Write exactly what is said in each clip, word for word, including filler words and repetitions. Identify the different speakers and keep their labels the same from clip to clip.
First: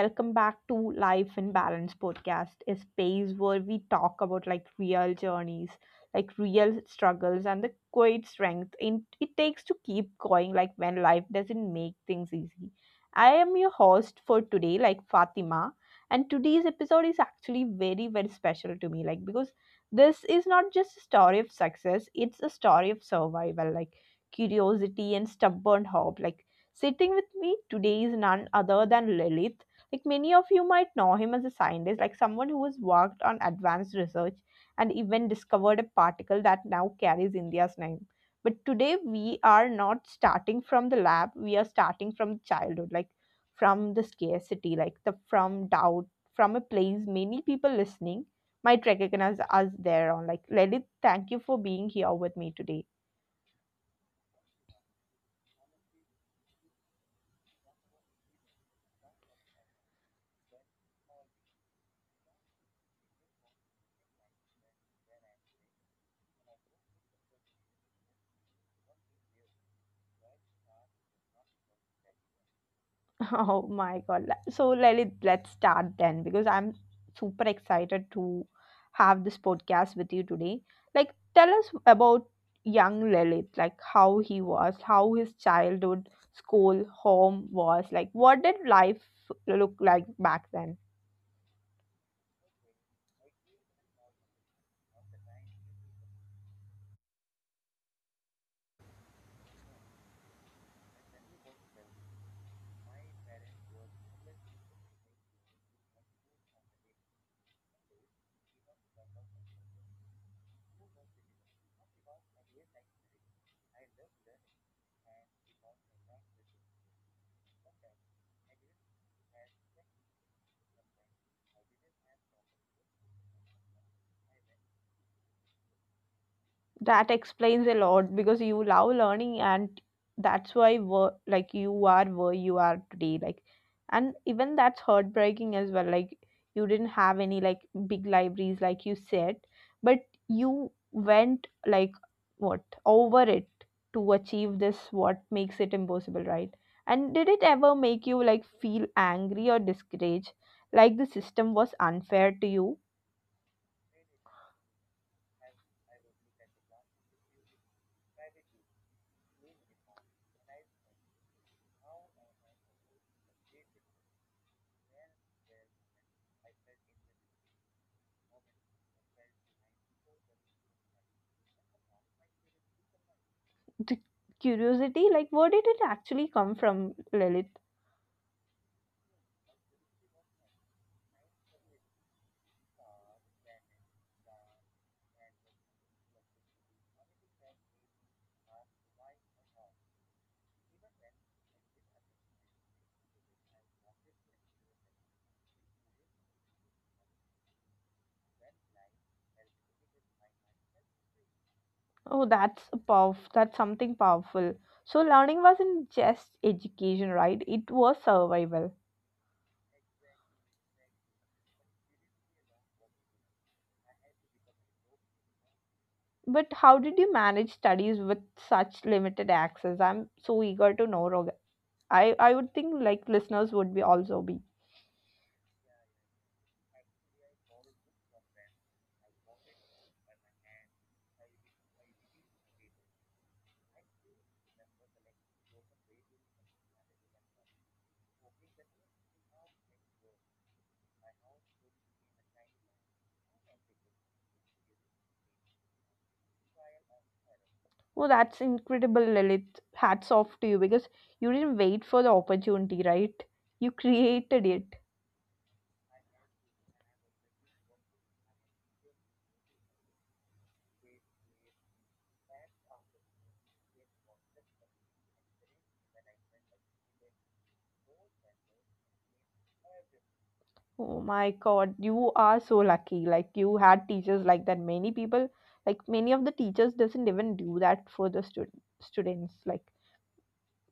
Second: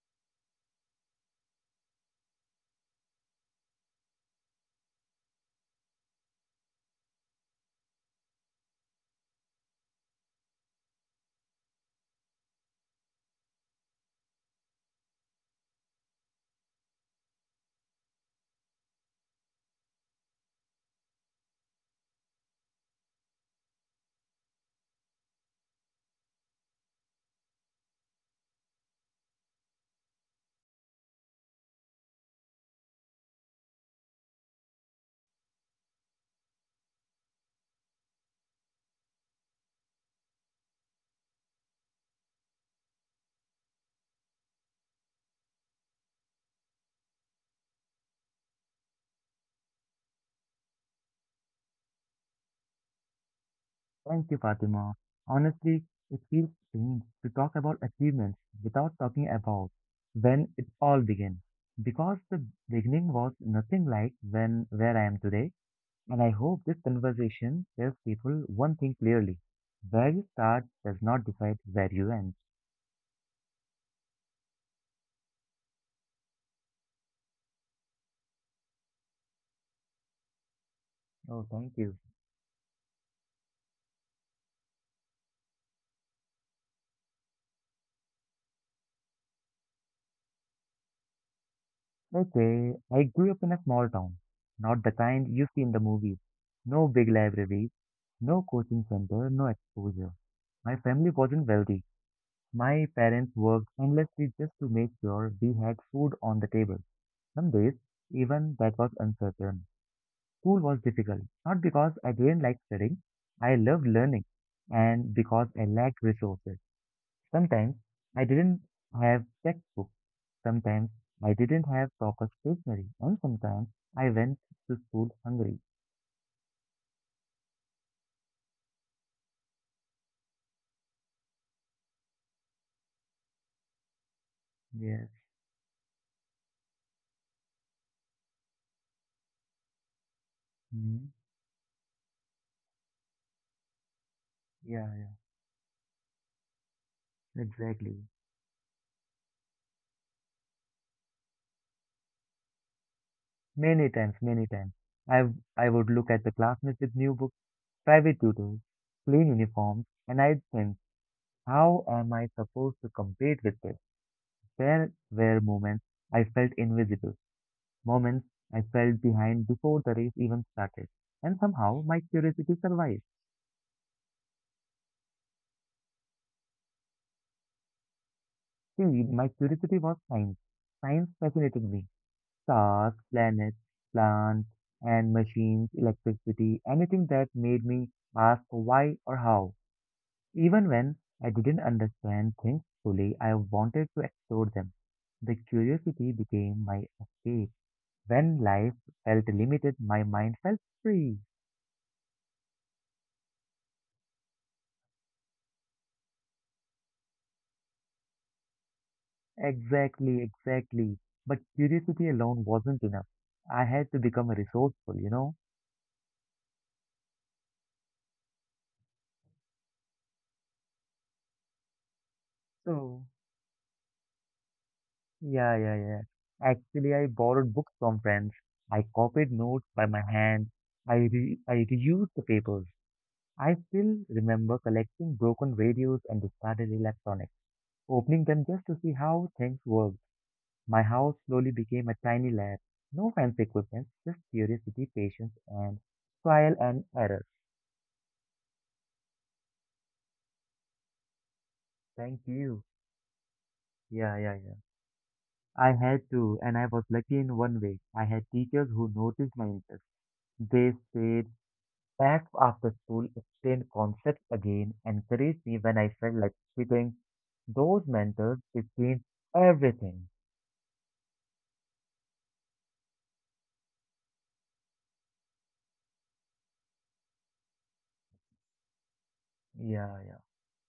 Speaker 1: welcome back to Life in Balance podcast, a space where we talk about like real journeys, like real struggles, and the quiet strength in, it takes to keep going, like when life doesn't make things easy. I am your host for today, like Fatima, and today's episode is actually very, very special to me, like because this is not just a story of success, it's a story of survival, like curiosity and stubborn hope, like sitting with me today is none other than Lilith. Like many of you might know him as a scientist, like someone who has worked on advanced research and even discovered a particle that now carries India's name. But today we are not starting from the lab, we are starting from childhood, like from the scarcity, like the from doubt, from a place many people listening might recognize us there on. Like Lilith, thank you for being here with me today.
Speaker 2: Thank you, Fatima. Honestly, it feels strange to talk about achievements without talking about when it all began. Because the beginning was nothing like when where I am today, and I hope this conversation tells people one thing clearly. Where you start does not decide where you end.
Speaker 1: Oh my God. Le- So Lalit, let's start then because I'm super excited to have this podcast with you today. Like,
Speaker 2: Oh,
Speaker 1: tell us
Speaker 2: thank you.
Speaker 1: about young Lalit, like how he was, how his childhood, school, home was. Like, what did life look like back then?
Speaker 2: Okay, I grew up in a small town, not the kind you see in the movies. No big libraries, no coaching center, no exposure. My family wasn't wealthy. My parents worked endlessly just to make sure we had food on the table. Some days, even that was uncertain. School was difficult, not because I didn't like studying, I loved learning, and because I lacked resources. Sometimes I didn't have textbooks, sometimes I didn't have proper stationery, and sometimes I went to school hungry.
Speaker 1: That explains a lot because you love learning and that's why were like you are where you are today. Like, and even that's
Speaker 2: Yes.
Speaker 1: heartbreaking as well. Like you didn't have any like big libraries like you said, but you
Speaker 2: Mm.
Speaker 1: went like what over it to achieve this
Speaker 2: Yeah, yeah,
Speaker 1: what makes it impossible, right? And did it ever make
Speaker 2: exactly.
Speaker 1: you like feel angry or discouraged? Like the system was unfair to you?
Speaker 2: Many times, many times. I, w- I would look at the classmates with new books, private tutors, plain uniforms, and I'd think, how am I supposed to compete with this? There were moments I felt invisible, moments I felt behind before the race even started, and somehow my curiosity survived.
Speaker 1: The curiosity, like where did it actually come from, Lilith?
Speaker 2: See, my curiosity was science. Science fascinated me. Stars, planets, plants, and machines, electricity, anything that made me ask why or how. Even when I didn't understand things fully, I wanted to explore them. The curiosity became my escape. When life felt limited, my mind felt free.
Speaker 1: Oh, that's a powerful. That's something powerful. So learning wasn't just education, right? It was survival.
Speaker 2: Exactly, exactly. But curiosity alone wasn't enough. I had to become resourceful, you know?
Speaker 1: But how did you manage studies with such limited access? I'm so eager to know, Roger. I I would think
Speaker 2: So,
Speaker 1: like listeners would be also be.
Speaker 2: yeah, yeah, yeah. Actually, I borrowed books from friends. I copied notes by my hand. I, re- I reused the papers. I still remember collecting broken radios and discarded electronics. Opening them just to see how things worked, my house slowly became a tiny lab. No fancy equipment, just curiosity, patience, and trial and error.
Speaker 1: Oh, that's incredible, Lilith. Hats off to you because you didn't wait for the
Speaker 2: Thank you.
Speaker 1: opportunity, right? You
Speaker 2: Yeah, yeah,
Speaker 1: created
Speaker 2: yeah.
Speaker 1: it.
Speaker 2: I had to, and I was lucky in one way. I had teachers who noticed my interest. They stayed back after school, explained concepts again, encouraged me when I felt like quitting. Those mentors, it changed everything.
Speaker 1: Oh my God, you are so lucky. Like you had teachers like that. Many people, like many of the teachers, doesn't even do that for the stud- students. Like,
Speaker 2: Yeah, yeah.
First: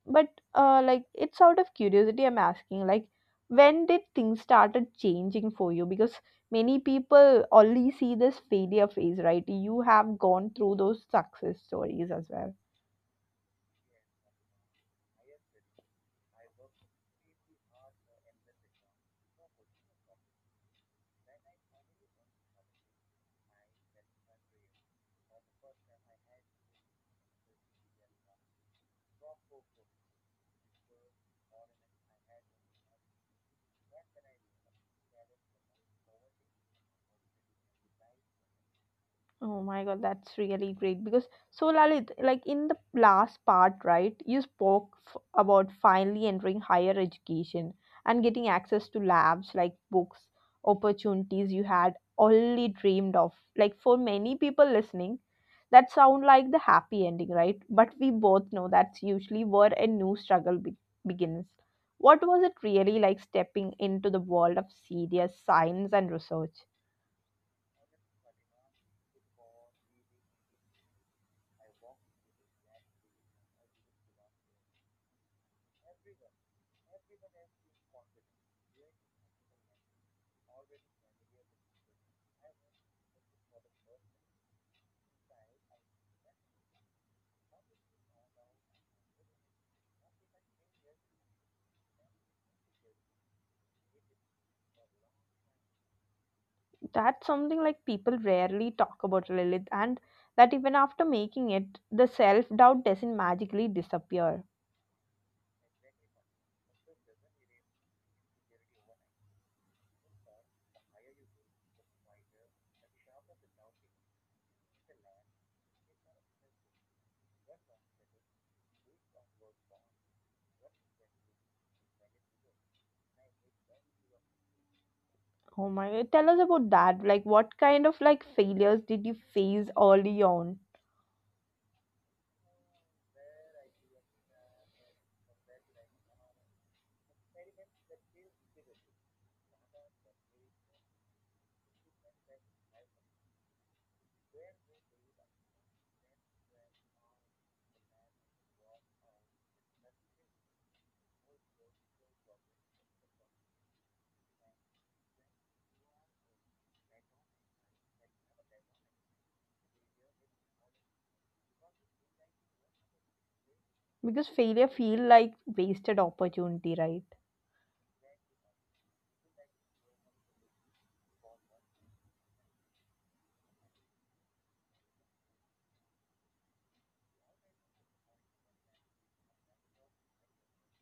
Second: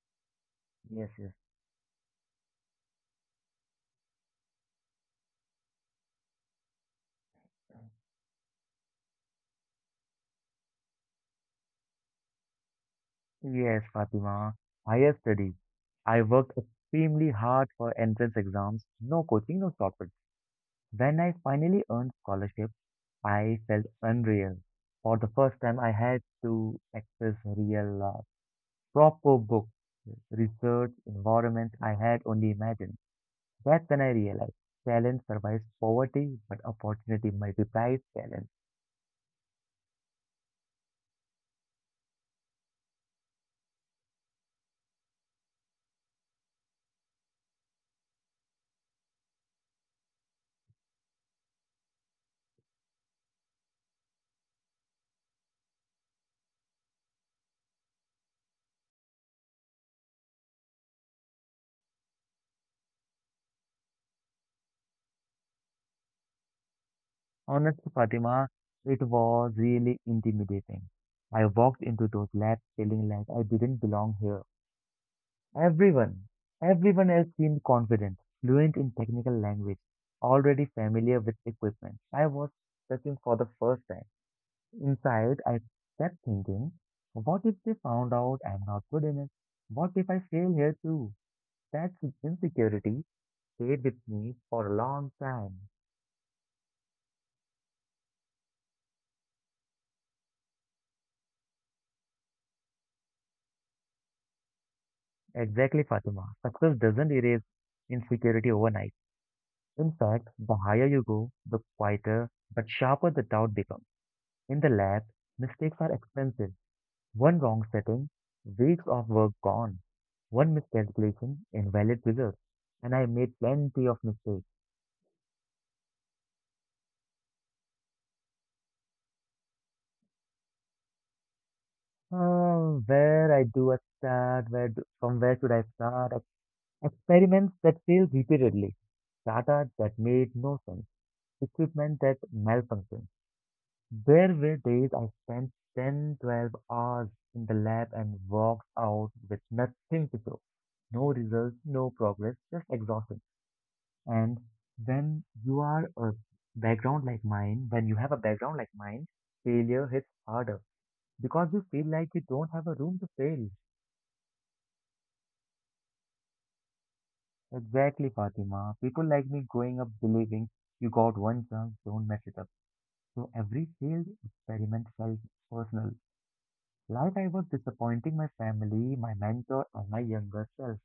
Speaker 1: but uh, like
Speaker 2: Yes, yes.
Speaker 1: it's out of curiosity I'm asking. Like, when did things started changing for you? Because many people only see this failure phase, right? You have gone through those success stories as well.
Speaker 2: Yes, Fatima. Higher studies. I worked extremely hard for entrance exams. No coaching, no shortcuts. When I finally earned scholarship, I felt unreal. For the first time, I had to access real, uh, proper books, research, environment I had only imagined. That's when I realized talent survives poverty, but opportunity multiplies talent.
Speaker 1: Oh my god, that's really great because so Lalit, like in the last part, right, you spoke f- about finally entering higher education and getting access to labs like books, opportunities you had only dreamed of. Like for many people listening, that sound like the happy ending, right? But we both know that's usually where a new struggle be- begins. What was it really like stepping into the world of serious science and research?
Speaker 2: Honestly, Fatima, it was really intimidating. I walked into those labs feeling like I didn't belong here. Everyone, everyone else seemed confident, fluent in technical language, already familiar with equipment. I was searching for the first time. Inside, I kept thinking, what if they found out I'm not good enough? What if I fail here too? That insecurity stayed with me for a long time.
Speaker 1: That's something like people rarely talk about Lilith, and that even after making it, the self doubt doesn't magically disappear.
Speaker 2: Exactly, Fatima. Success doesn't erase insecurity overnight. In fact, the higher you go, the quieter but sharper the doubt becomes. In the lab, mistakes are expensive. One wrong setting, weeks of work gone. One miscalculation, invalid results. And I made plenty of mistakes.
Speaker 1: Oh my god, tell us about that. Like, what kind of like failures did you face early on?
Speaker 2: Oh, where I do a start, where do, from where should I start? Ex- Experiments that failed repeatedly, data that made no sense, equipment that malfunctioned. There were days I spent ten, twelve hours in the lab and walked out with nothing to show. No results, no progress, just exhaustion. And when you are a background like mine, when you have a background like mine, failure hits harder because you feel like you don't have a room to fail.
Speaker 1: Because failure feel like wasted opportunity, right?
Speaker 2: Exactly, Fatima. People like me growing up believing you got one chance, don't mess it up. So every failed experiment felt personal. Like I was disappointing my family, my mentor, and my younger self.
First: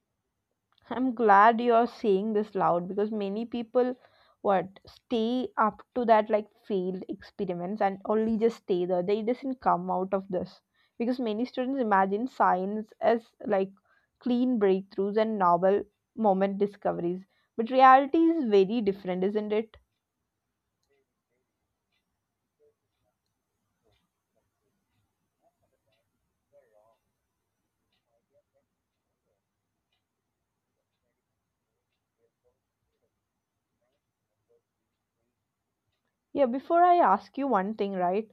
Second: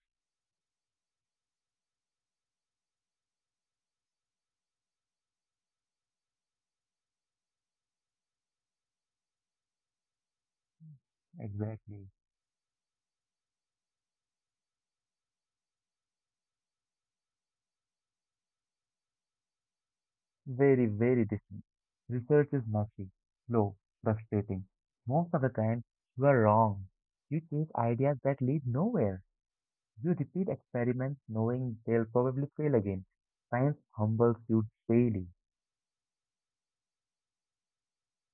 Speaker 1: I'm glad you're saying this loud because many people what stay up to that like failed experiments and only just stay there. They doesn't come out of this because many students
Speaker 2: Exactly.
Speaker 1: imagine science as like clean breakthroughs and novel moment discoveries. But reality is very different, isn't it?
Speaker 2: Very, very different. Research is messy, slow, frustrating. Most of the time, you are wrong. You chase ideas that lead nowhere. You repeat experiments knowing they'll probably fail again. Science humbles you daily.
Speaker 1: Yeah, before I ask you one thing, right?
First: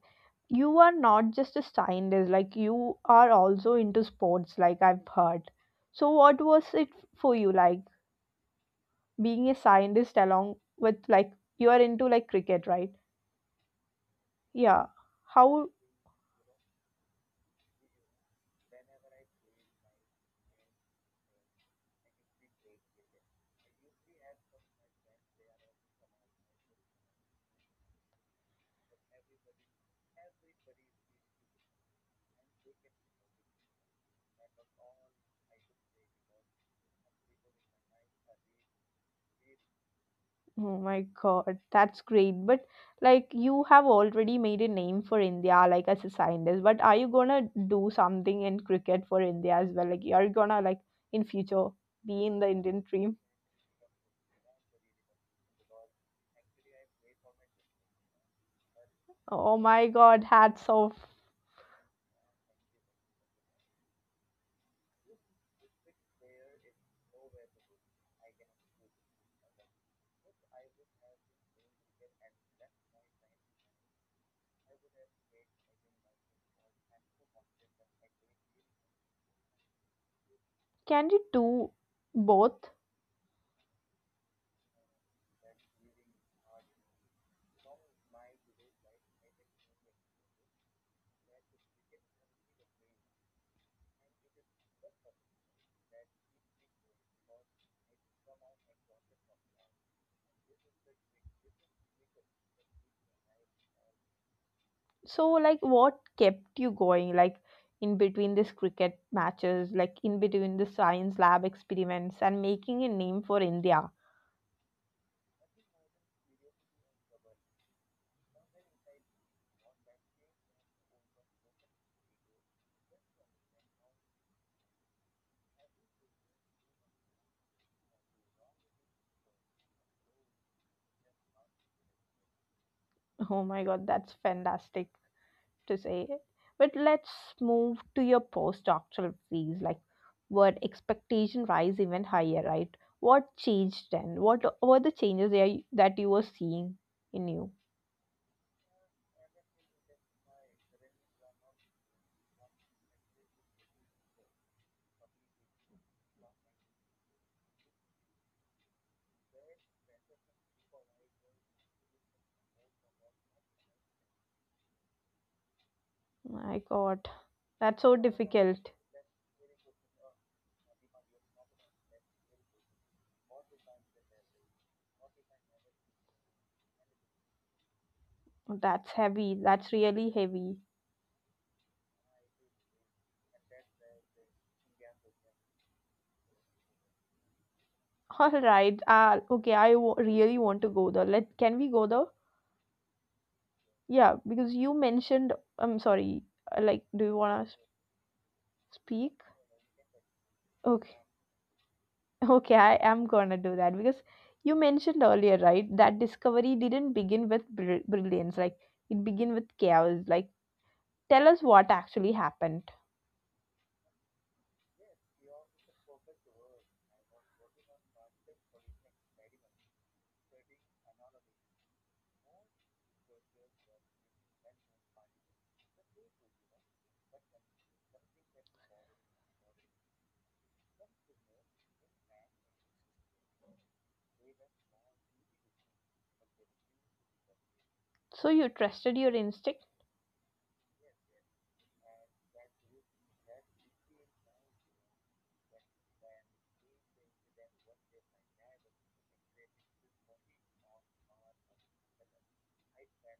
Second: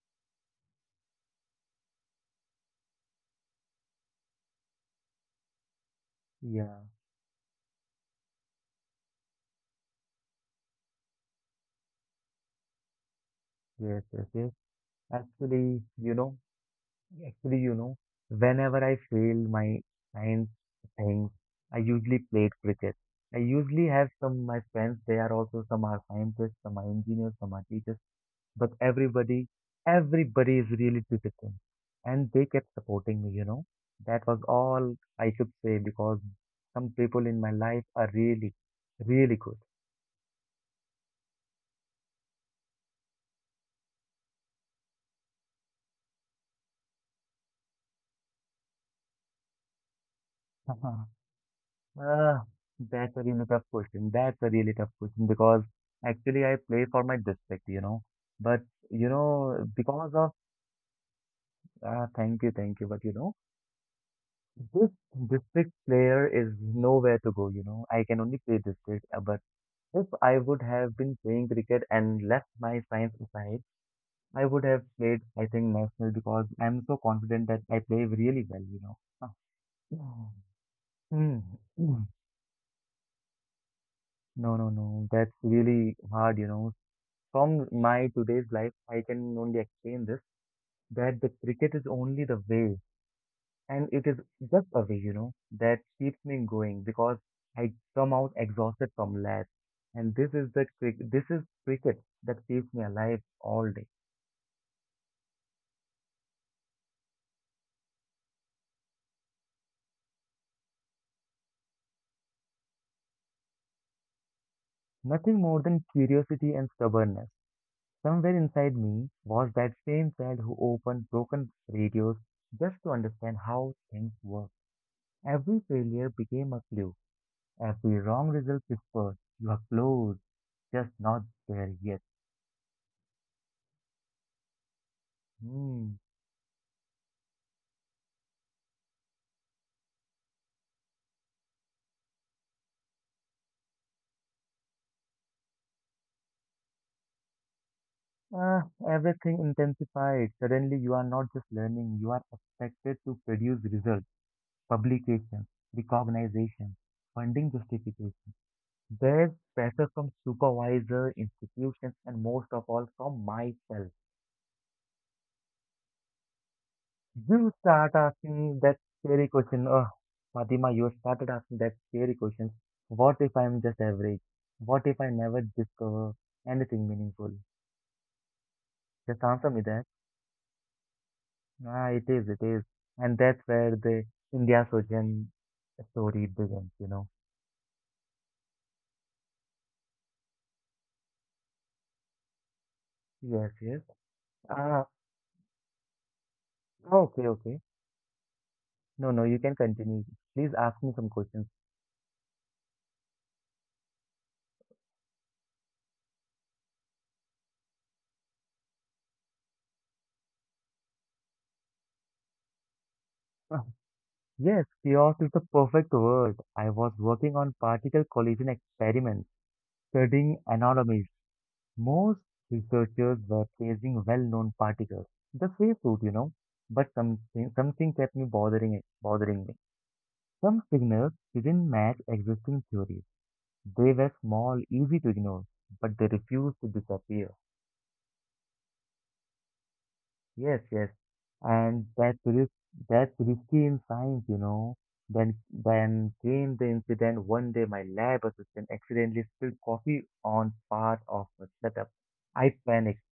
Speaker 1: You are not just a scientist, like you are also into sports, like I've heard. So what was
Speaker 2: Yeah,
Speaker 1: it for you like? Being a scientist along with like you are into like cricket, right?
Speaker 2: yes, yes, yes.
Speaker 1: Yeah, how?
Speaker 2: Actually, you know, Actually, you know, whenever I fail my science things, I usually played cricket. I usually have some my friends, they are also some are scientists, some are engineers, some are teachers, but everybody, everybody is really disciplined. And they kept supporting me, you know. That was all I should say because some people in my life are really, really good.
Speaker 1: Oh my god, that's great, but like you have already made a name for India like as a scientist, but are you gonna do something in cricket for India as well, like you're gonna like in future be in
Speaker 2: Uh,
Speaker 1: the Indian team?
Speaker 2: that's a really tough question. That's a really tough question because actually I play for my district, you know. But you
Speaker 1: Oh
Speaker 2: know,
Speaker 1: my
Speaker 2: because
Speaker 1: god,
Speaker 2: of
Speaker 1: hats off.
Speaker 2: uh, thank you, thank you. But you know, this district player is nowhere to go. You know, I can only play district. uh, But if I would have been playing cricket and left my science aside, I would have played, I think, national because I'm so confident that I play really well. You know. Huh.
Speaker 1: Can you
Speaker 2: Hmm.
Speaker 1: do both?
Speaker 2: No, no, no. That's really hard, you know. From my today's life, I can only explain this that the cricket is only the way, and it is just a way, you know, that keeps me going because I come out exhausted from labs, and this is the crick this is cricket that keeps me alive all day.
Speaker 1: So, like, what kept you going, like, in between these cricket matches, like, in between the science lab experiments and making a name for India?
Speaker 2: Nothing more than curiosity and stubbornness. Somewhere inside me was that same child who opened broken radios just to understand how things work. Every failure became a clue. Every wrong result whispered. You are close. Just not there yet.
Speaker 1: Oh my God, that's fantastic to
Speaker 2: Hmm.
Speaker 1: say. But let's move to your postdoctoral phase, like, were expectation rise even higher, right? What changed then? What were the changes there y- that you were seeing in you?
Speaker 2: Ah, Everything intensified. Suddenly, you are not just learning, you are expected to produce results, publications, recognition, funding justification. There's pressure from supervisor, institutions, and most of all from myself.
Speaker 1: My God,
Speaker 2: You
Speaker 1: that's so
Speaker 2: start asking
Speaker 1: difficult.
Speaker 2: that scary question. Oh, Fatima, you started asking that scary question. What if I'm just average? What if I never discover anything meaningful?
Speaker 1: That's
Speaker 2: Just answer
Speaker 1: heavy.
Speaker 2: me that.
Speaker 1: That's really heavy.
Speaker 2: Ah, it is, it is. And that's where the India Sojan story begins, you know.
Speaker 1: All right. Uh, okay, I w really want to go there. Let can we go there?
Speaker 2: Yes, yes.
Speaker 1: Yeah, because you
Speaker 2: Ah,
Speaker 1: mentioned. I'm sorry. uh, Like, do you
Speaker 2: okay,
Speaker 1: wanna
Speaker 2: okay. No,
Speaker 1: speak?
Speaker 2: no, you can continue. Please ask me
Speaker 1: Okay.
Speaker 2: some questions.
Speaker 1: Okay, I am gonna do that because you mentioned earlier, right, that discovery didn't begin with br- brilliance. Like, it began with chaos. Like, tell us what actually happened.
Speaker 2: Ah, Yes, chaos is the perfect word. I was working on particle collision experiments, studying anomalies. Most researchers were chasing well-known particles, the safe route, you know. But something, something kept me bothering it, bothering me. Some signals didn't match existing theories. They were small, easy to ignore, but they refused to disappear.
Speaker 1: So you trusted your instinct?
Speaker 2: Yes, yes. And that's risk, that's risky in science, you know. Then, then came the incident. One day, my lab assistant accidentally spilled coffee on part of the setup. I panicked.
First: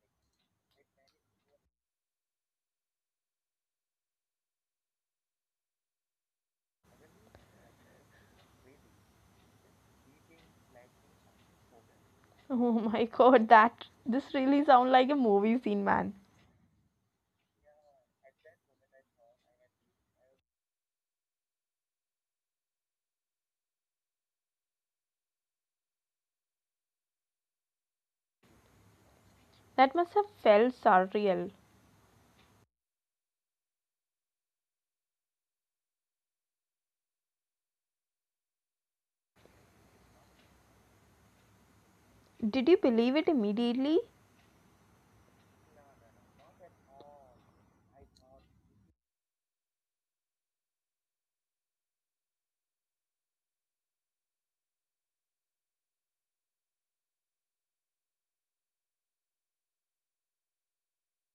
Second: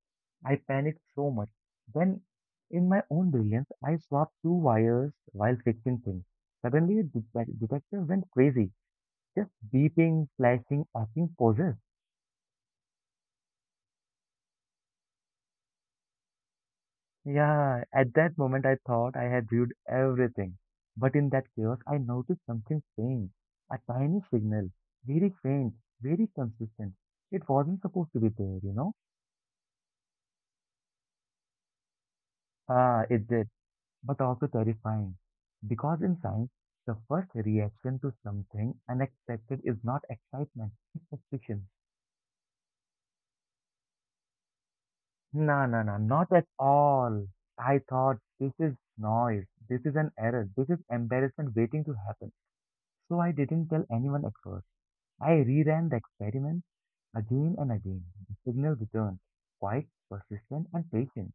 Speaker 2: I panicked so much. Then, in my own brilliance, I swapped two wires while fixing things. Suddenly, the detec- detector went crazy, just beeping, flashing, acting poses.
Speaker 1: Oh my God, that this really sounds like a movie scene, man.
Speaker 2: Yeah, at that moment I thought I had viewed everything. But in that chaos, I noticed something strange. A tiny signal, very faint, very consistent. It wasn't supposed to be there, you know?
Speaker 1: That must have felt surreal.
Speaker 2: Ah, it did, but also terrifying. Because in science, the first reaction to something unexpected is not excitement, it's suspicion.
Speaker 1: Did you believe it immediately?
Speaker 2: No, no, no, not at all. I thought this is noise, this is an error, this is embarrassment waiting to happen. So I didn't tell anyone at first. I reran the experiment again and again. The signal returned, quite persistent and patient.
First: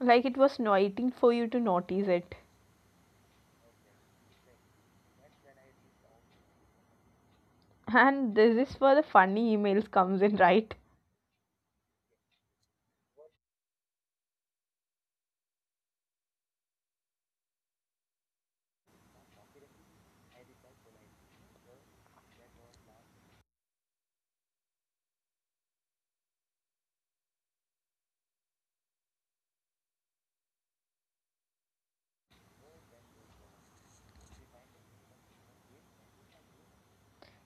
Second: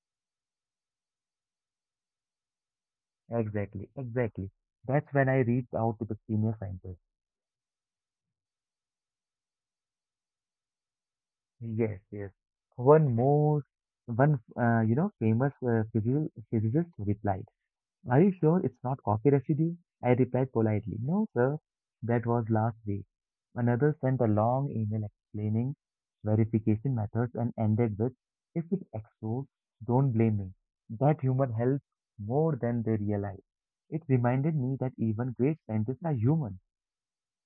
Speaker 1: Like it was waiting for you to notice it.
Speaker 2: Exactly, exactly. That's when I reached out to the senior scientist.
Speaker 1: And this is where the funny emails comes in, right?
Speaker 2: Yes, yes. One more, one, uh, you know, famous uh, physio- physicist replied. Are you sure it's not coffee residue? I replied politely. No, sir. That was last week. Another sent a long email explaining verification methods and ended with, if it explodes, don't blame me. That humor helps more than they realize. It reminded me that even great scientists are human.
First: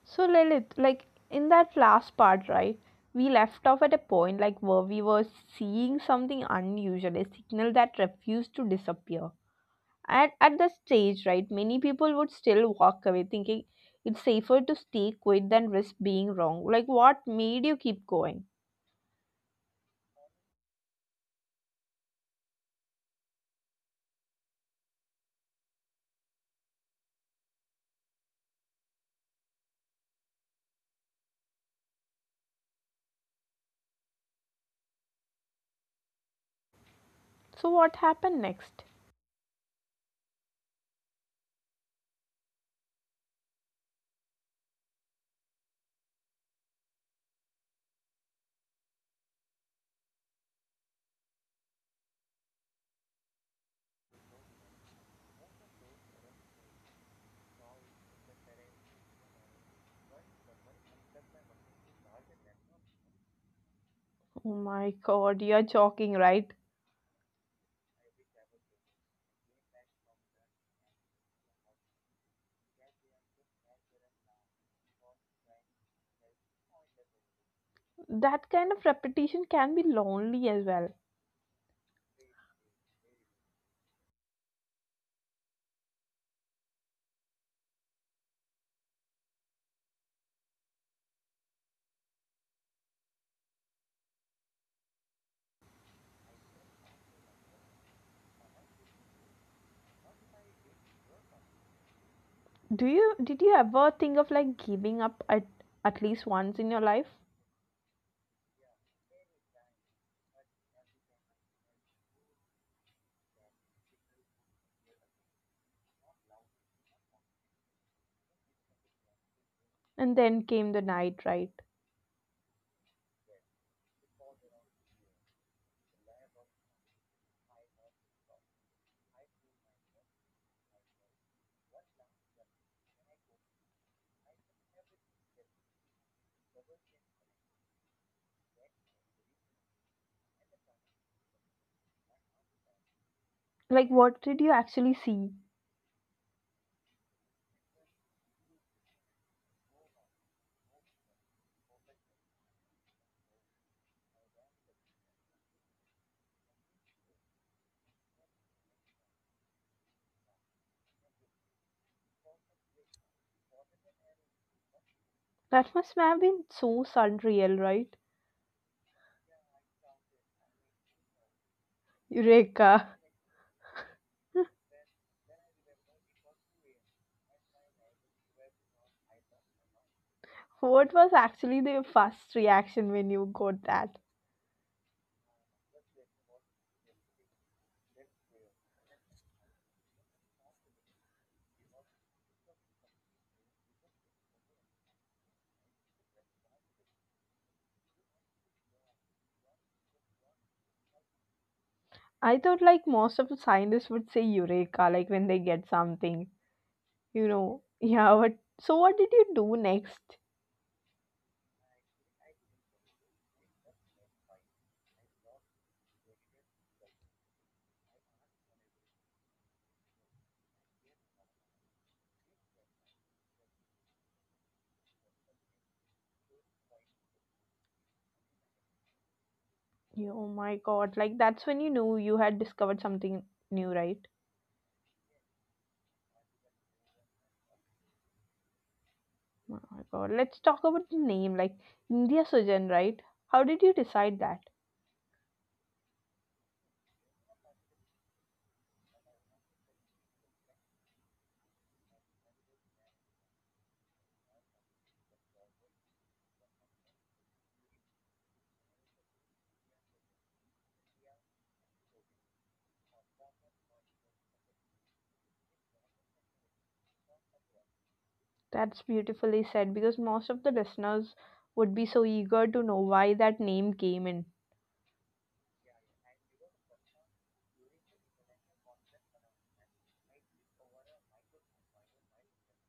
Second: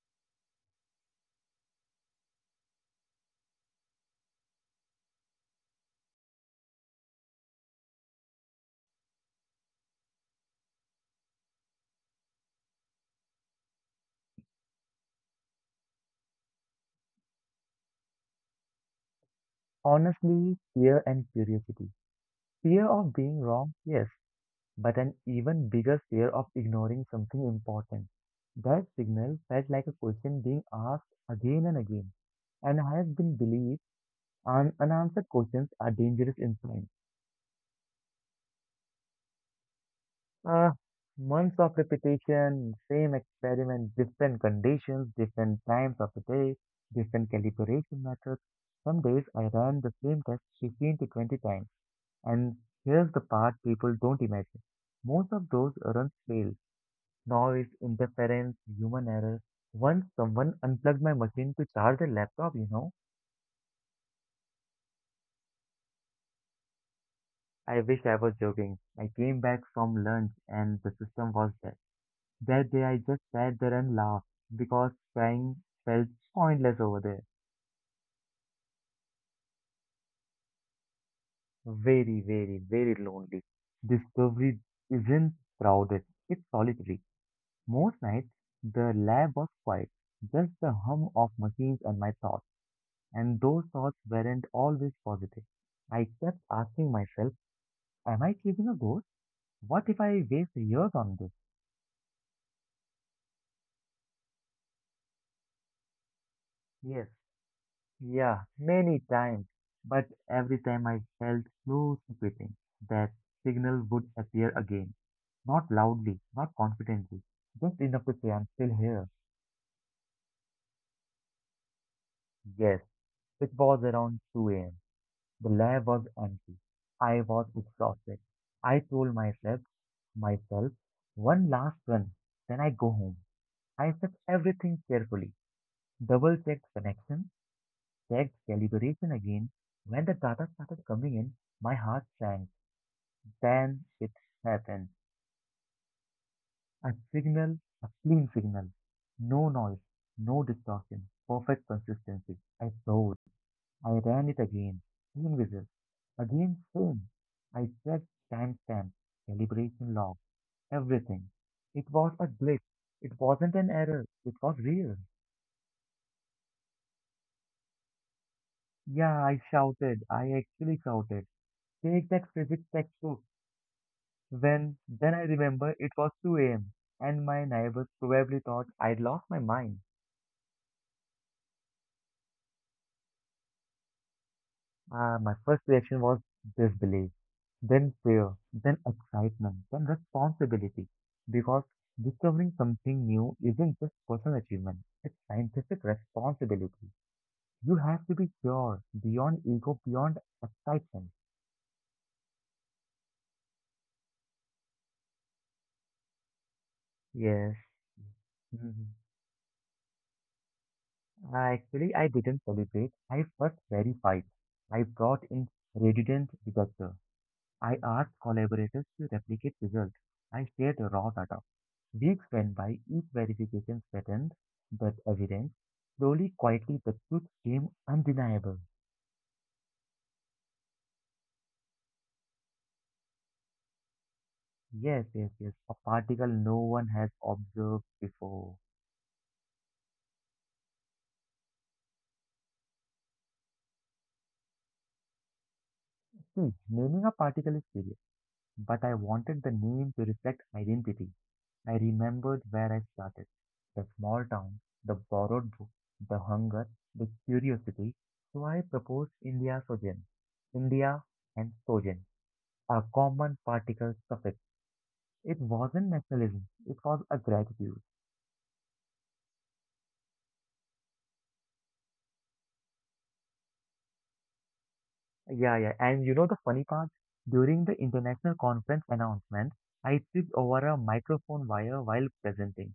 Speaker 1: So Lilith, like in that last part, right, we left off at a point like where we were seeing something unusual, a signal that refused to disappear. At, at the stage right, many people would still walk away thinking it's safer to stay quiet than risk being wrong. Like, what made you keep going?
Speaker 2: Honestly, fear and curiosity. Fear of being wrong, yes. But an even bigger fear of ignoring something important. That signal felt like a question being asked again and again, and I have been believed un- unanswered questions are dangerous in science.
Speaker 1: So what happened next?
Speaker 2: Ah, Months of repetition, same experiment, different conditions, different times of the day, different calibration methods. Some days I ran the same test fifteen to twenty times, and here's the part people don't imagine. Most of those runs fail noise, interference, human error. Once someone unplugged my machine to charge a laptop, you know.
Speaker 1: Oh my god, you're joking, right?
Speaker 2: I wish I was joking. I came back from lunch and the system was dead. That day I just sat there and laughed because trying felt pointless over there.
Speaker 1: That kind of repetition can be lonely as well.
Speaker 2: Very, very, very lonely. Discovery isn't crowded, it's solitary. Most nights the lab was quiet, just the hum of machines and my thoughts. And those thoughts weren't always positive. I kept asking myself, am I keeping a ghost? What if I waste years on this?
Speaker 1: Do you Did you ever think of like giving up at, at least once in your
Speaker 2: Yes,
Speaker 1: life?
Speaker 2: yeah, many times. But every time I felt close to quitting, that signal would appear again. Not loudly, not confidently, just enough to say I'm still here.
Speaker 1: And then came the night, right?
Speaker 2: Yes, it was around two a m. The lab was empty. I was exhausted. I told myself, myself, one last run, then I go home. I set everything carefully, double checked connection, checked calibration again. When the data started coming in, my heart sank. Then it
Speaker 1: Like, what did you
Speaker 2: happened.
Speaker 1: actually see?
Speaker 2: A signal, a clean signal. No noise, no distortion, perfect consistency. I soared. I ran it again. Same result. Again, same. I checked timestamp, calibration log, everything. It was a glitch. It wasn't an error. It was real.
Speaker 1: That must have been so surreal, right?
Speaker 2: Yeah, I shouted. I actually shouted. Take that physics
Speaker 1: Eureka.
Speaker 2: textbook. When then I remember it was two a m and my neighbors probably thought I'd lost my mind.
Speaker 1: What was actually the first reaction when you got that?
Speaker 2: Uh, my first reaction was disbelief, then fear, then excitement, then responsibility. Because discovering something new isn't just personal achievement, it's scientific responsibility. You have to be pure, beyond ego, beyond excitement.
Speaker 1: I thought like most of the scientists would say eureka like when they get something, you
Speaker 2: Yes.
Speaker 1: know, yeah, but so
Speaker 2: Mm-hmm.
Speaker 1: what did you do next?
Speaker 2: I Actually, I didn't celebrate. I first verified. I brought in redundant detector. I asked collaborators to replicate results. I shared raw data. Weeks went by, each verification strengthened that evidence. Slowly, quietly, the truth came undeniable.
Speaker 1: You, oh my god, like that's when you knew you had discovered something new, right?
Speaker 2: Yes, yes, yes, a particle no one has observed before.
Speaker 1: Oh my god, let's talk about the name, like India Sujan, right? How did you decide that?
Speaker 2: See, naming a particle is serious, but I wanted the name to reflect identity. I remembered where I started the small town, the borrowed book, the hunger, the curiosity. So I proposed India Sojourn. India and Sojourn are common particle suffix. It wasn't nationalism, it was a gratitude.
Speaker 1: That's beautifully said because most of the listeners would be so eager to know why that name came in.
Speaker 2: Yeah, yeah. And you know the funny part? During the international conference announcement, I tripped over a microphone wire while presenting.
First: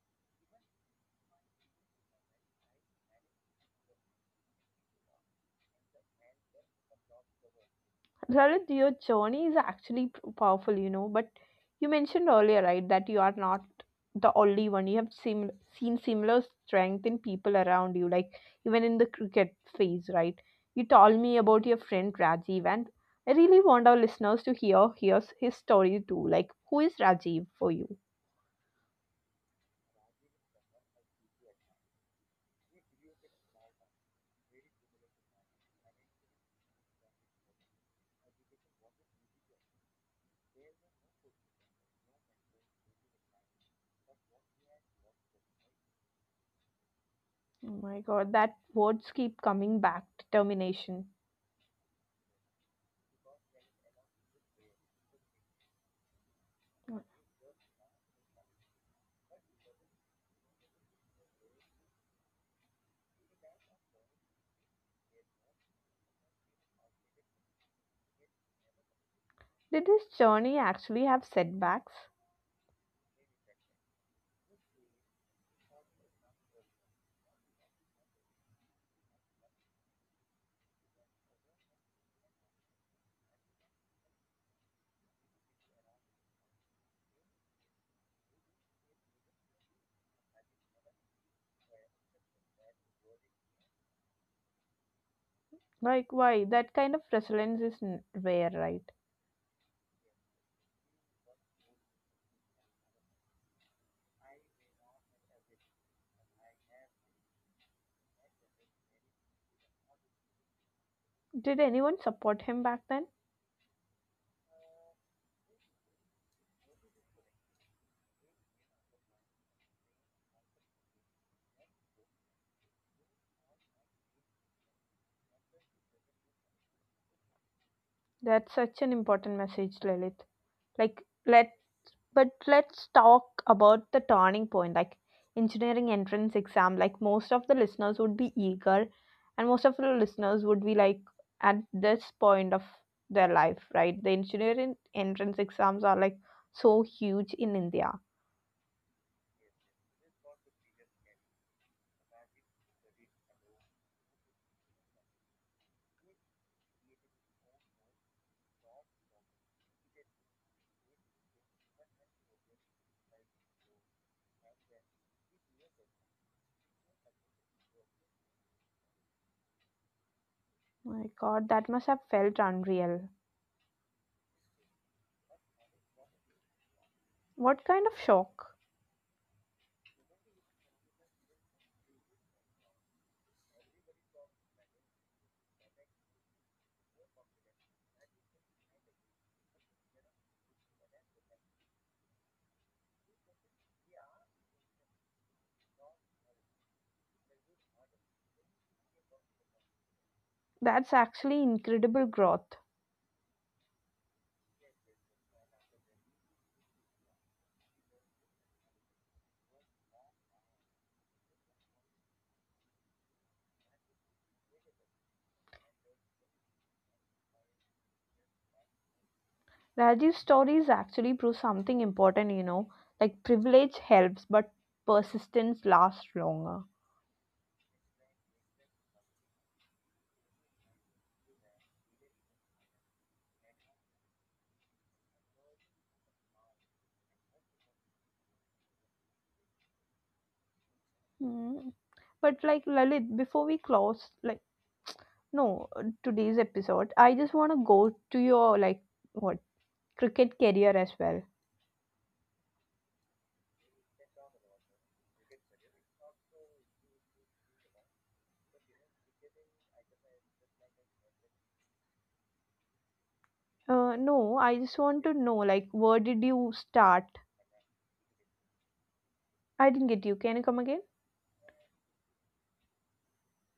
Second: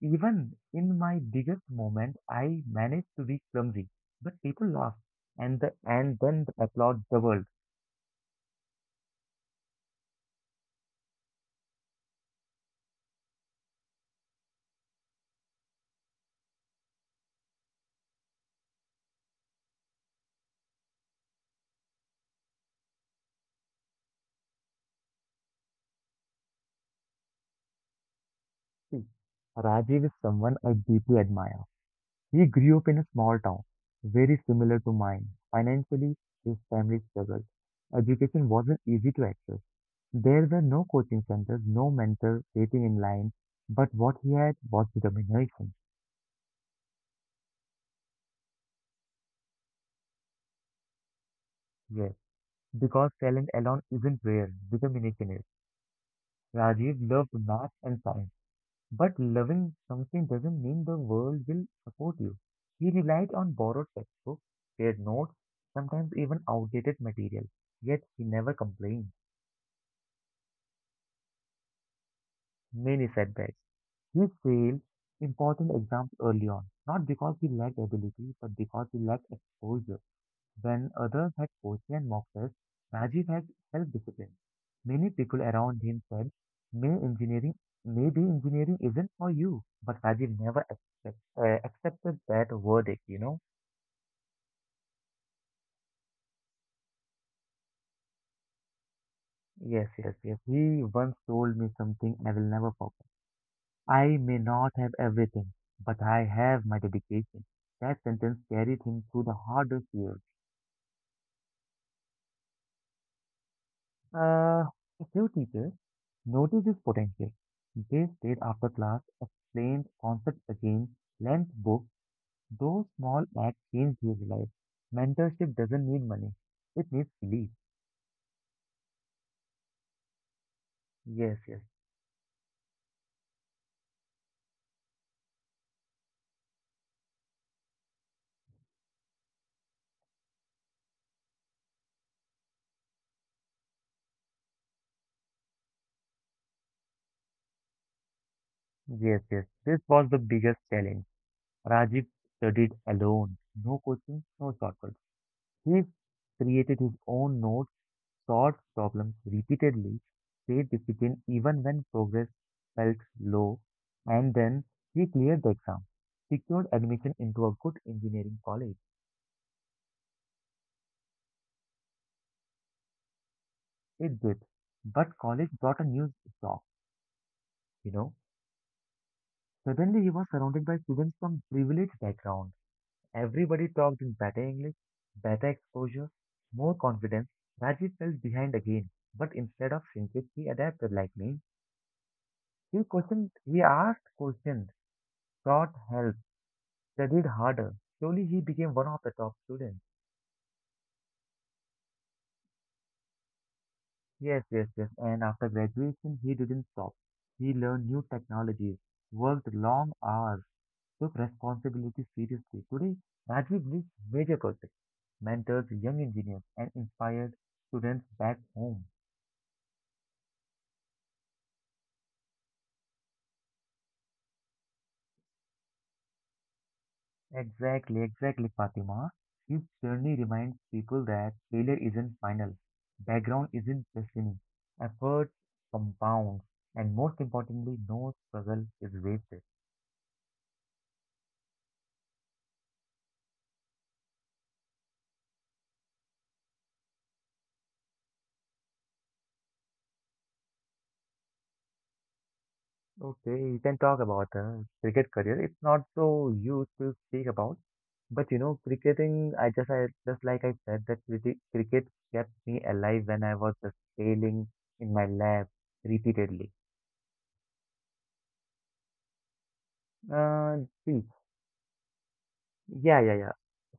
Speaker 2: Even in my biggest moment, I managed to be clumsy, but people laughed, and the and then the applaud doubled.
Speaker 1: Lalit, your journey is actually p- powerful, you know. But you mentioned earlier, right, that you are not the only one. You have seen seen similar strength in people around you, like even in the cricket phase, right? You told me about your friend Rajiv, and I really want our listeners to hear hears his story too. Like, who is Rajiv for you?
Speaker 2: See, Rajiv is someone I deeply admire. He grew up in a small town, very similar to mine. Financially, his family struggled. Education wasn't easy to access. There were no coaching centers, no mentor waiting in line, but what he had was determination.
Speaker 1: Oh my God, that words keep coming back. Determination.
Speaker 2: Yes, because talent alone isn't rare, determination is. Rajiv loved math and science. But loving something doesn't mean the world will support you. He relied on borrowed textbooks, shared notes, sometimes even outdated material. Yet he never complained.
Speaker 1: Did this journey actually have setbacks?
Speaker 2: Many setbacks. He failed important exams early on, not because he lacked ability, but because he lacked exposure. When others had Koshi and Moxes, Rajiv had self-discipline. Many people around him said, May engineering, maybe engineering isn't for you. But Rajiv never accept, uh, accepted that verdict, you know?
Speaker 1: Like, why? That kind of resilience is n- rare, right?
Speaker 2: Yes, yes, yes. He once told me something I will never forget. I may not have everything, but I have my dedication. That sentence carried him through the hardest years.
Speaker 1: Did anyone support him back then?
Speaker 2: Uh, a few teachers noticed his potential. They stayed after class, explained concepts again, lent books. Those small acts changed his life. Mentorship doesn't need money; it needs belief.
Speaker 1: That's such an important message, Lilith. Like,
Speaker 2: Yes,
Speaker 1: let
Speaker 2: yes,
Speaker 1: but let's talk about the turning point, like engineering entrance exam. Like, most of the listeners would be eager, and most of the listeners would be like at this point of their life, right? The engineering entrance exams are like so huge in India.
Speaker 2: yes, yes. This was the biggest challenge. Rajiv studied alone, no coaching, no shortcuts. He created his own notes solved problems repeatedly. Faith began even when progress felt low, and then she cleared the exam, secured admission into a good engineering college.
Speaker 1: My God, that must have felt unreal.
Speaker 2: It did. But college brought a new shock,
Speaker 1: What kind
Speaker 2: you
Speaker 1: of
Speaker 2: know.
Speaker 1: shock?
Speaker 2: Suddenly, he was surrounded by students from privileged backgrounds. Everybody talked in better English, better exposure, more confidence. Rajiv felt behind again, but instead of shrinking, he adapted like me. He questioned, he asked questions, sought help, studied harder. Slowly, he became one of the top students.
Speaker 1: That's actually incredible growth.
Speaker 2: Yes, yes, yes. And after graduation, he didn't stop. He learned new technologies, worked long hours, took responsibility seriously. Today, Rajiv leads major projects, mentors young engineers, and inspired students back home.
Speaker 1: Rajiv's stories actually prove something important, you know, like privilege helps, but persistence lasts longer.
Speaker 2: Exactly, exactly, Fatima. His journey reminds people that failure isn't final, background isn't destiny, effort compounds, and most importantly, no struggle is wasted.
Speaker 1: Hmm. But like Lalit, before we close, like no, uh, today's episode, I just want to go to your like what cricket career as well.
Speaker 2: Okay, you can talk about uh, cricket career. It's not so used to speak about, but you know, cricketing. I just, I just like I said that cricket, cricket kept me alive when I was just
Speaker 1: Uh,
Speaker 2: failing
Speaker 1: no, I
Speaker 2: in
Speaker 1: just
Speaker 2: my
Speaker 1: want to
Speaker 2: lab
Speaker 1: know like where did
Speaker 2: repeatedly.
Speaker 1: you start? I didn't get you.
Speaker 2: Uh,
Speaker 1: Can you come again?
Speaker 2: see, yeah, yeah, yeah.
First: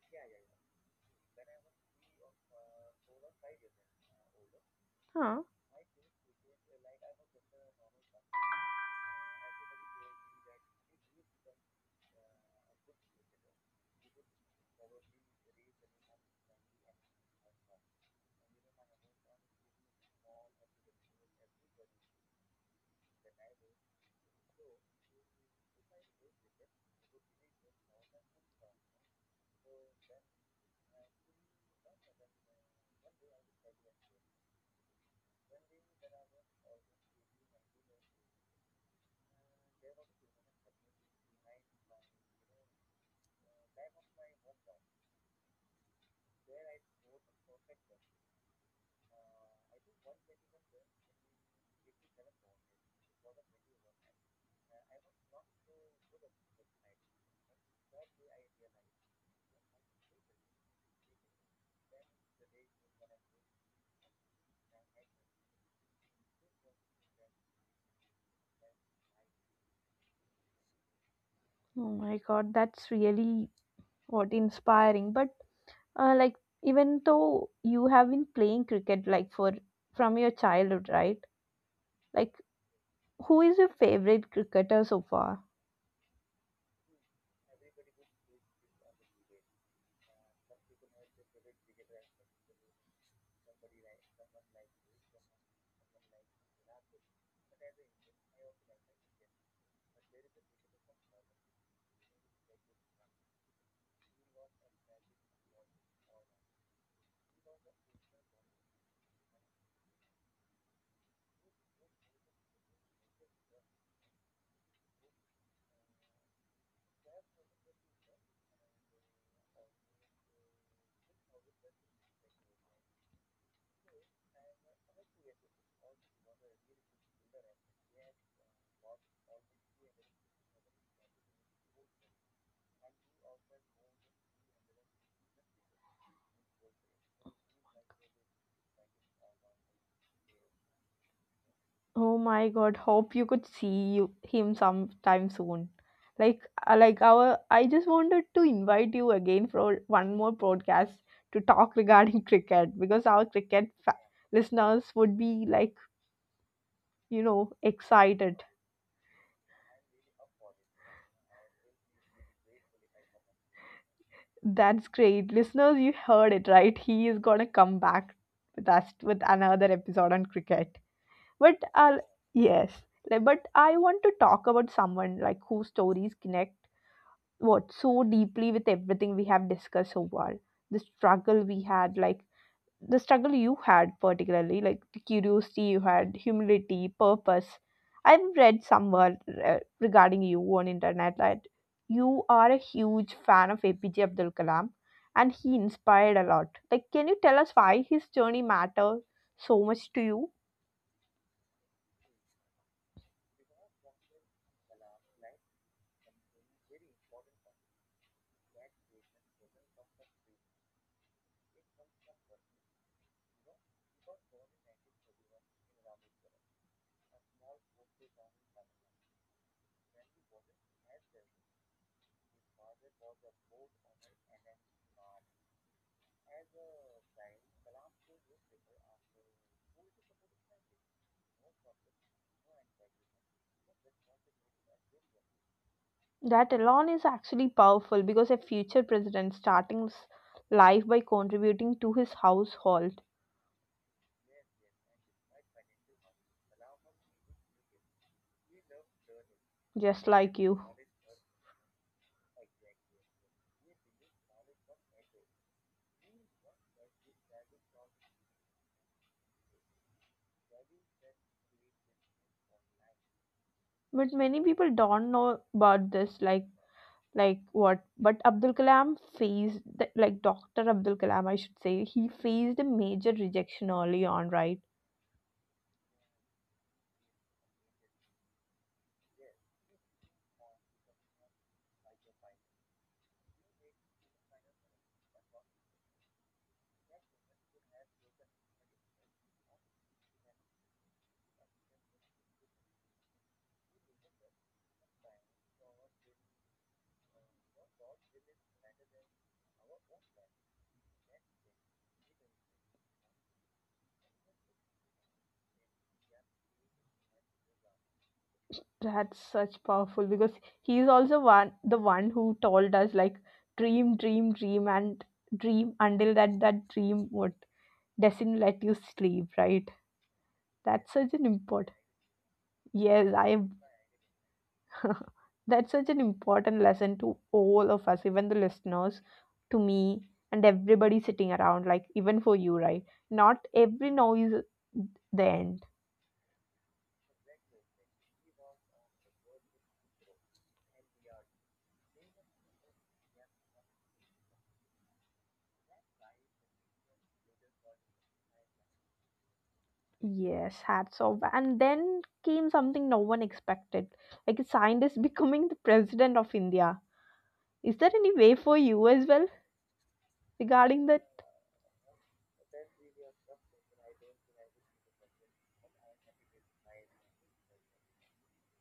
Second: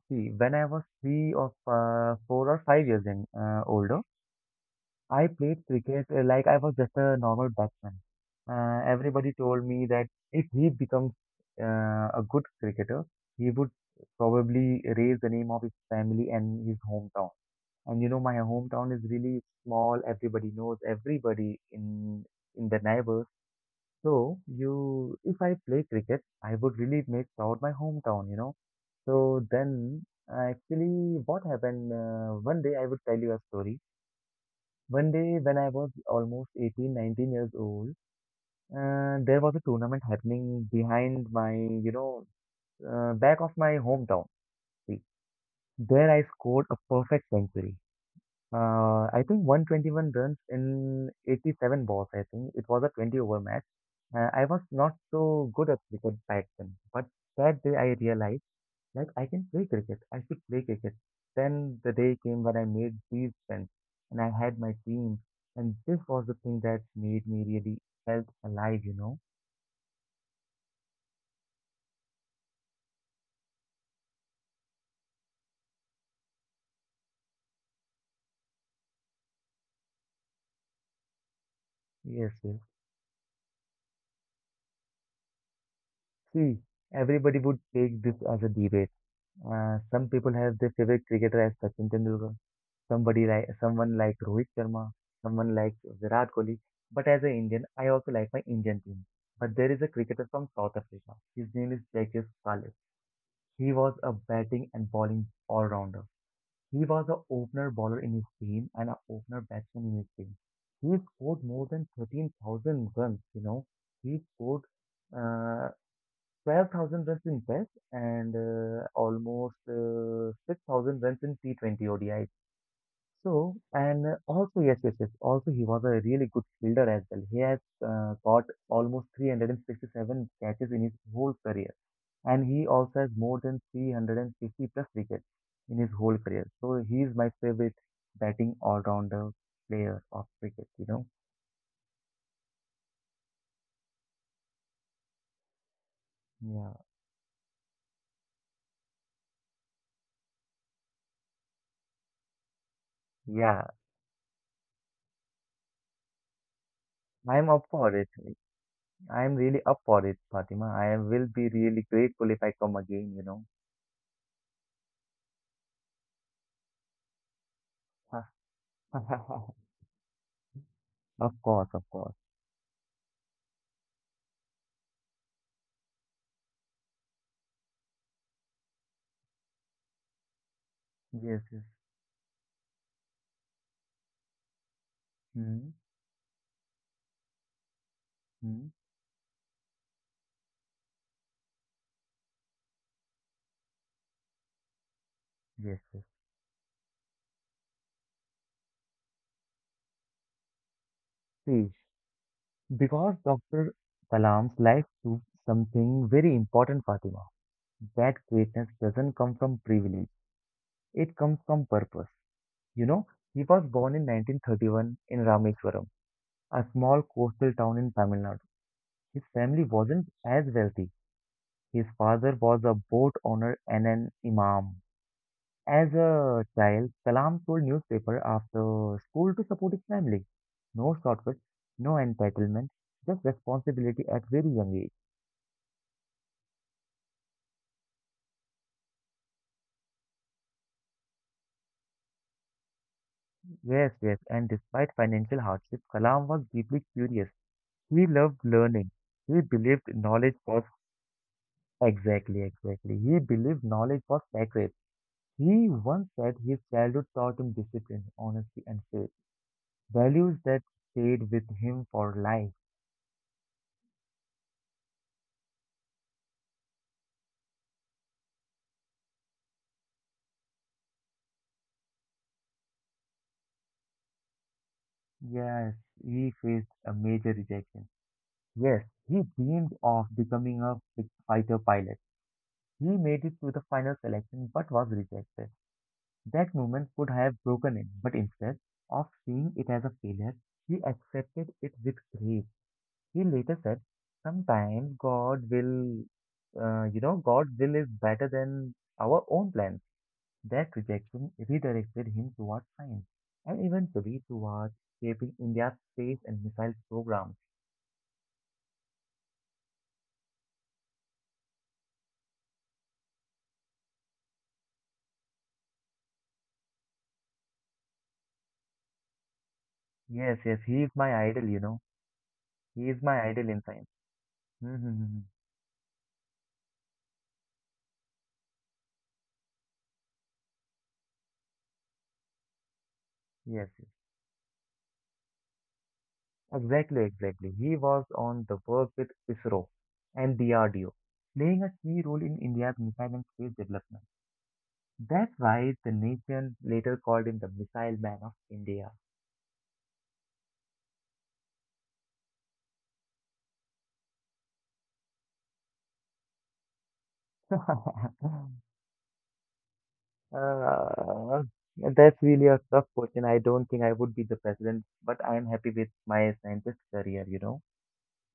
Speaker 2: See, when I was three or uh, four or five years in uh, older, I
Speaker 1: Huh?
Speaker 2: played cricket uh, like I was just a normal batsman. Uh, everybody told me that if he becomes uh, a good cricketer, he would probably raise the name of his family and his hometown. And you know, my hometown is really small. Everybody knows everybody in in the neighbors. So you, if I play cricket, I would really make proud my hometown. You know. So then, uh, actually, what happened? Uh, one day, I would tell you a story. One day when I was almost eighteen, nineteen years old, uh, there was a tournament happening behind my, you know, uh, back of my hometown. See, there I scored a perfect century. Uh, I think one twenty-one runs in eighty-seven balls, I think. It was a twenty over match. Uh, I was not so good at cricket back then, but that day I realized like I can play cricket. I should play cricket. Then the day came when I made these friends and I had my team. And this was the thing that made me really felt alive, you know?
Speaker 1: Oh my God, that's really what inspiring. But uh, like even though you have been playing cricket like for from your childhood, right? Like,
Speaker 2: Yes, yes.
Speaker 1: who is your favorite cricketer so far?
Speaker 2: See, everybody would take this as a debate. Uh, some people have their favorite cricketer as Sachin Tendulkar, somebody like someone like Rohit Sharma, someone like Virat Kohli. But as an Indian, I also like my Indian team. But there is a cricketer from South Africa. His name is Jacques Salif. He was a batting and bowling all-rounder. He was an opener bowler in his team and an opener batsman in his team. He scored more than thirteen thousand runs, you know. He scored uh, twelve thousand runs in Test and uh, almost uh, six thousand runs in T twenty O D I. So, and uh, also, yes, yes, yes, also he was a really good fielder as well. He has uh, got almost three hundred sixty-seven catches in his whole career and he also has more than three hundred fifty plus wickets in his whole career. So he is my favorite batting all-rounder player of cricket, you know.
Speaker 1: Oh my god, hope you could see you, him sometime soon. Like, uh,
Speaker 2: Yeah,
Speaker 1: like our i just wanted to invite you again for one more podcast to talk regarding cricket because our cricket
Speaker 2: yeah,
Speaker 1: fa- listeners would be like, you know,
Speaker 2: I'm up for it.
Speaker 1: excited.
Speaker 2: I'm really up for it, Fatima. I am- will be really grateful if I come again, you know.
Speaker 1: That's great. Listeners, you heard it right. He is going to come back with us with another episode on cricket. But
Speaker 2: Of course,
Speaker 1: uh,
Speaker 2: of course.
Speaker 1: yes, like, but I want to talk about someone like whose stories connect what so deeply with everything we have discussed so far. The struggle we
Speaker 2: Yes, yes.
Speaker 1: had, like the struggle you had particularly like the curiosity you
Speaker 2: Hmm.
Speaker 1: had, humility, purpose. I've read
Speaker 2: Hmm.
Speaker 1: somewhere uh, regarding you on internet that you are a huge fan of A P J Abdul Kalam, and he
Speaker 2: Yes,
Speaker 1: inspired
Speaker 2: yes.
Speaker 1: a lot. Like, can you tell us why his journey matters so much to you?
Speaker 2: See, because Doctor Kalam's life proved something very important, Fatima. That greatness doesn't come from privilege. It comes from purpose. You know, he was born in nineteen thirty-one in Rameswaram, a small coastal town in Tamil Nadu. His family wasn't as wealthy. His father was a boat owner and an imam. As a child, Kalam sold newspaper after school to support his family. No shortcuts, no entitlement, just responsibility at very young age.
Speaker 1: That alone is actually powerful because a future president starting his life by contributing to his household,
Speaker 2: Yes, yes, and despite financial hardship, Kalam was deeply curious. He loved learning. He
Speaker 1: just
Speaker 2: believed
Speaker 1: like
Speaker 2: knowledge
Speaker 1: you.
Speaker 2: was Exactly, exactly. He believed knowledge was sacred. He once said his childhood taught him discipline, honesty, and faith, values that stayed with him for life.
Speaker 1: But many people don't know about this, like like what but Abdul Kalam faced the, like doctor Abdul Kalam I should say, he faced a major rejection early on, right?
Speaker 2: Yes, he faced a major rejection. Yes, he dreamed of becoming a fi- fighter pilot. He made it to the final selection but was rejected. That moment could have broken him, but instead of seeing it as a failure, he accepted it with grace. He later said, sometimes God will, uh, you know, God's will is better than our own plans. That rejection redirected him towards science and eventually towards shaping India's space and missile programs.
Speaker 1: That's such powerful because he's also one the one who told us like, dream, dream, dream, and dream until that that dream would doesn't let you sleep, right?
Speaker 2: Yes, yes,
Speaker 1: That's
Speaker 2: he
Speaker 1: such
Speaker 2: is
Speaker 1: an
Speaker 2: my idol,
Speaker 1: important,
Speaker 2: you know.
Speaker 1: yes,
Speaker 2: He is
Speaker 1: I
Speaker 2: my idol in science. Mm-hmm.
Speaker 1: that's such an important lesson to all of us, even the listeners, to me, and everybody sitting around, like even for you, right? Not every
Speaker 2: Yes, yes,
Speaker 1: noise the end.
Speaker 2: exactly, exactly. He was on the work with ISRO and D R D O, playing a key role in India's missile and space development. That's why the nation later called him the Missile Man of India.
Speaker 1: Yes, hats off. And then came something no one expected, like a scientist becoming the president of India. Is there any way
Speaker 2: uh,
Speaker 1: for you as well regarding that?
Speaker 2: that's really a tough question. I don't think I would be the president, but I'm happy with my scientist career, you know.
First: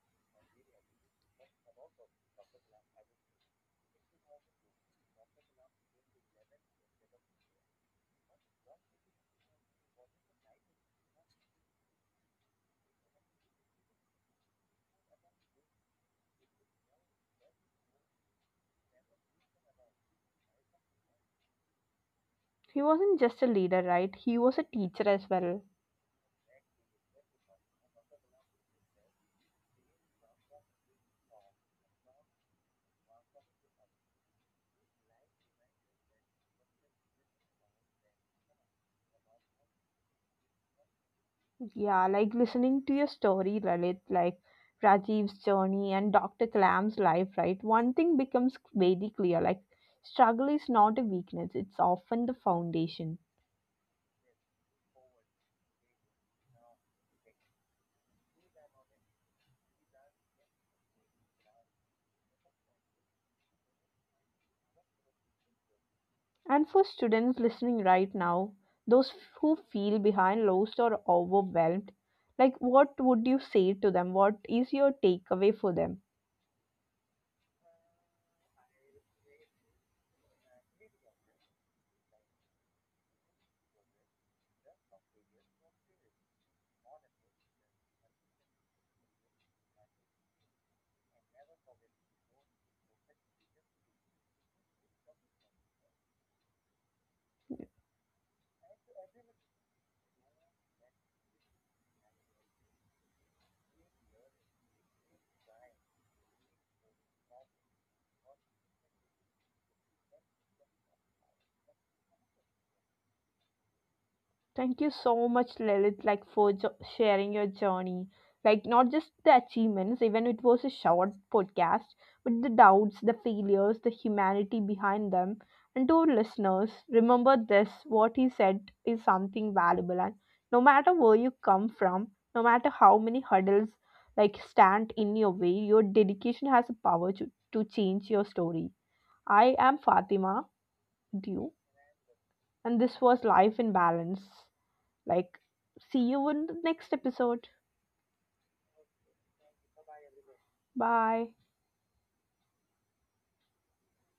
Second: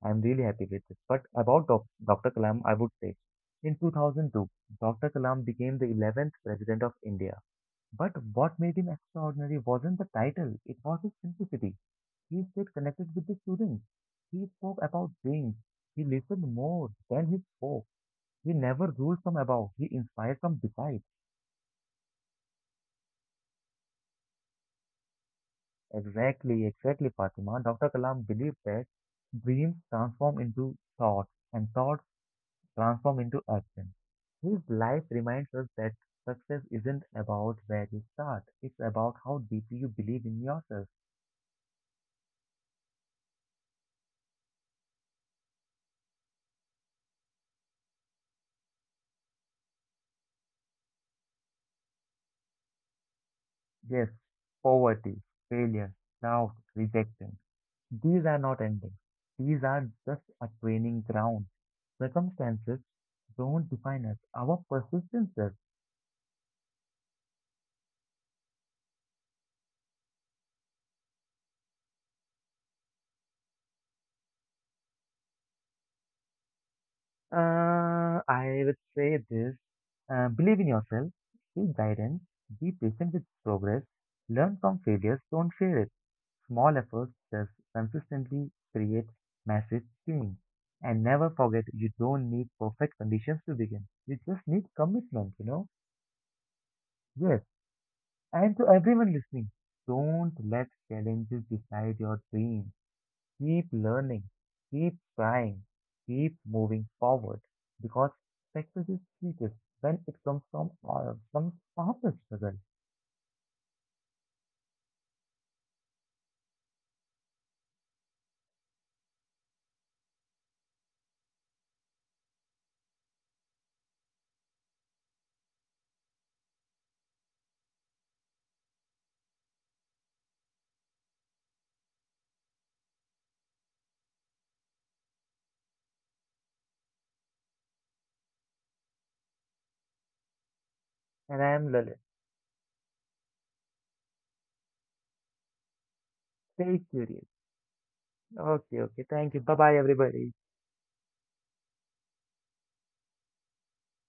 Speaker 2: I'm really happy with it. But about doc- Doctor Kalam, I would say in two thousand two, Doctor Kalam became the eleventh president of India. But what made him extraordinary wasn't the title, it was his simplicity. He stayed connected with the students. He spoke about things. He listened more than he spoke. He never ruled from above. He inspired from beside.
Speaker 1: He wasn't just a leader, right? He was a teacher as well.
Speaker 2: Exactly, exactly, Fatima. Doctor Kalam believed that dreams transform into thoughts and thoughts transform into action. His life reminds us that success isn't about where you start. It's about how deeply you believe in yourself.
Speaker 1: Yeah, like listening to your story, Lalit, like Rajiv's journey and doctor Kalam's life, right? One thing becomes very clear like, struggle is not a weakness, it's often the foundation.
Speaker 2: Yes, poverty, failure, doubt, rejection. These are not endings. These are just a training ground. Circumstances don't define us. Our persistence does.
Speaker 1: And for students listening right now, those who feel behind, lost, or overwhelmed, like, what would you say to them? What is your takeaway for them?
Speaker 2: Uh, I would say this. Uh, believe in yourself. Seek guidance. Be patient with progress. Learn from failures. Don't fear it. Small efforts just consistently create massive change. And never forget, you don't need perfect conditions to begin. You just need commitment, you know. Yes, and to everyone listening, don't let challenges decide your dream. Keep learning, keep trying, keep moving forward because success is sweetest when it comes from uh, from honest struggle.
Speaker 1: Thank you so much, Lilith, like for jo- sharing your journey. Like not just the achievements, even it was a short podcast, but the doubts, the failures, the humanity behind them. And to our listeners, remember this: what he said is something valuable, and no matter where you come from, no matter how many hurdles like stand in your way, your dedication has a power to, to change your story. I am Fatima, with
Speaker 2: And
Speaker 1: you,
Speaker 2: I am Lalit.
Speaker 1: and this was Life in Balance. Like, see you in the
Speaker 2: Stay
Speaker 1: next
Speaker 2: curious.
Speaker 1: episode.
Speaker 2: Okay, okay. Thank you. Bye bye, everybody.
Speaker 1: Bye.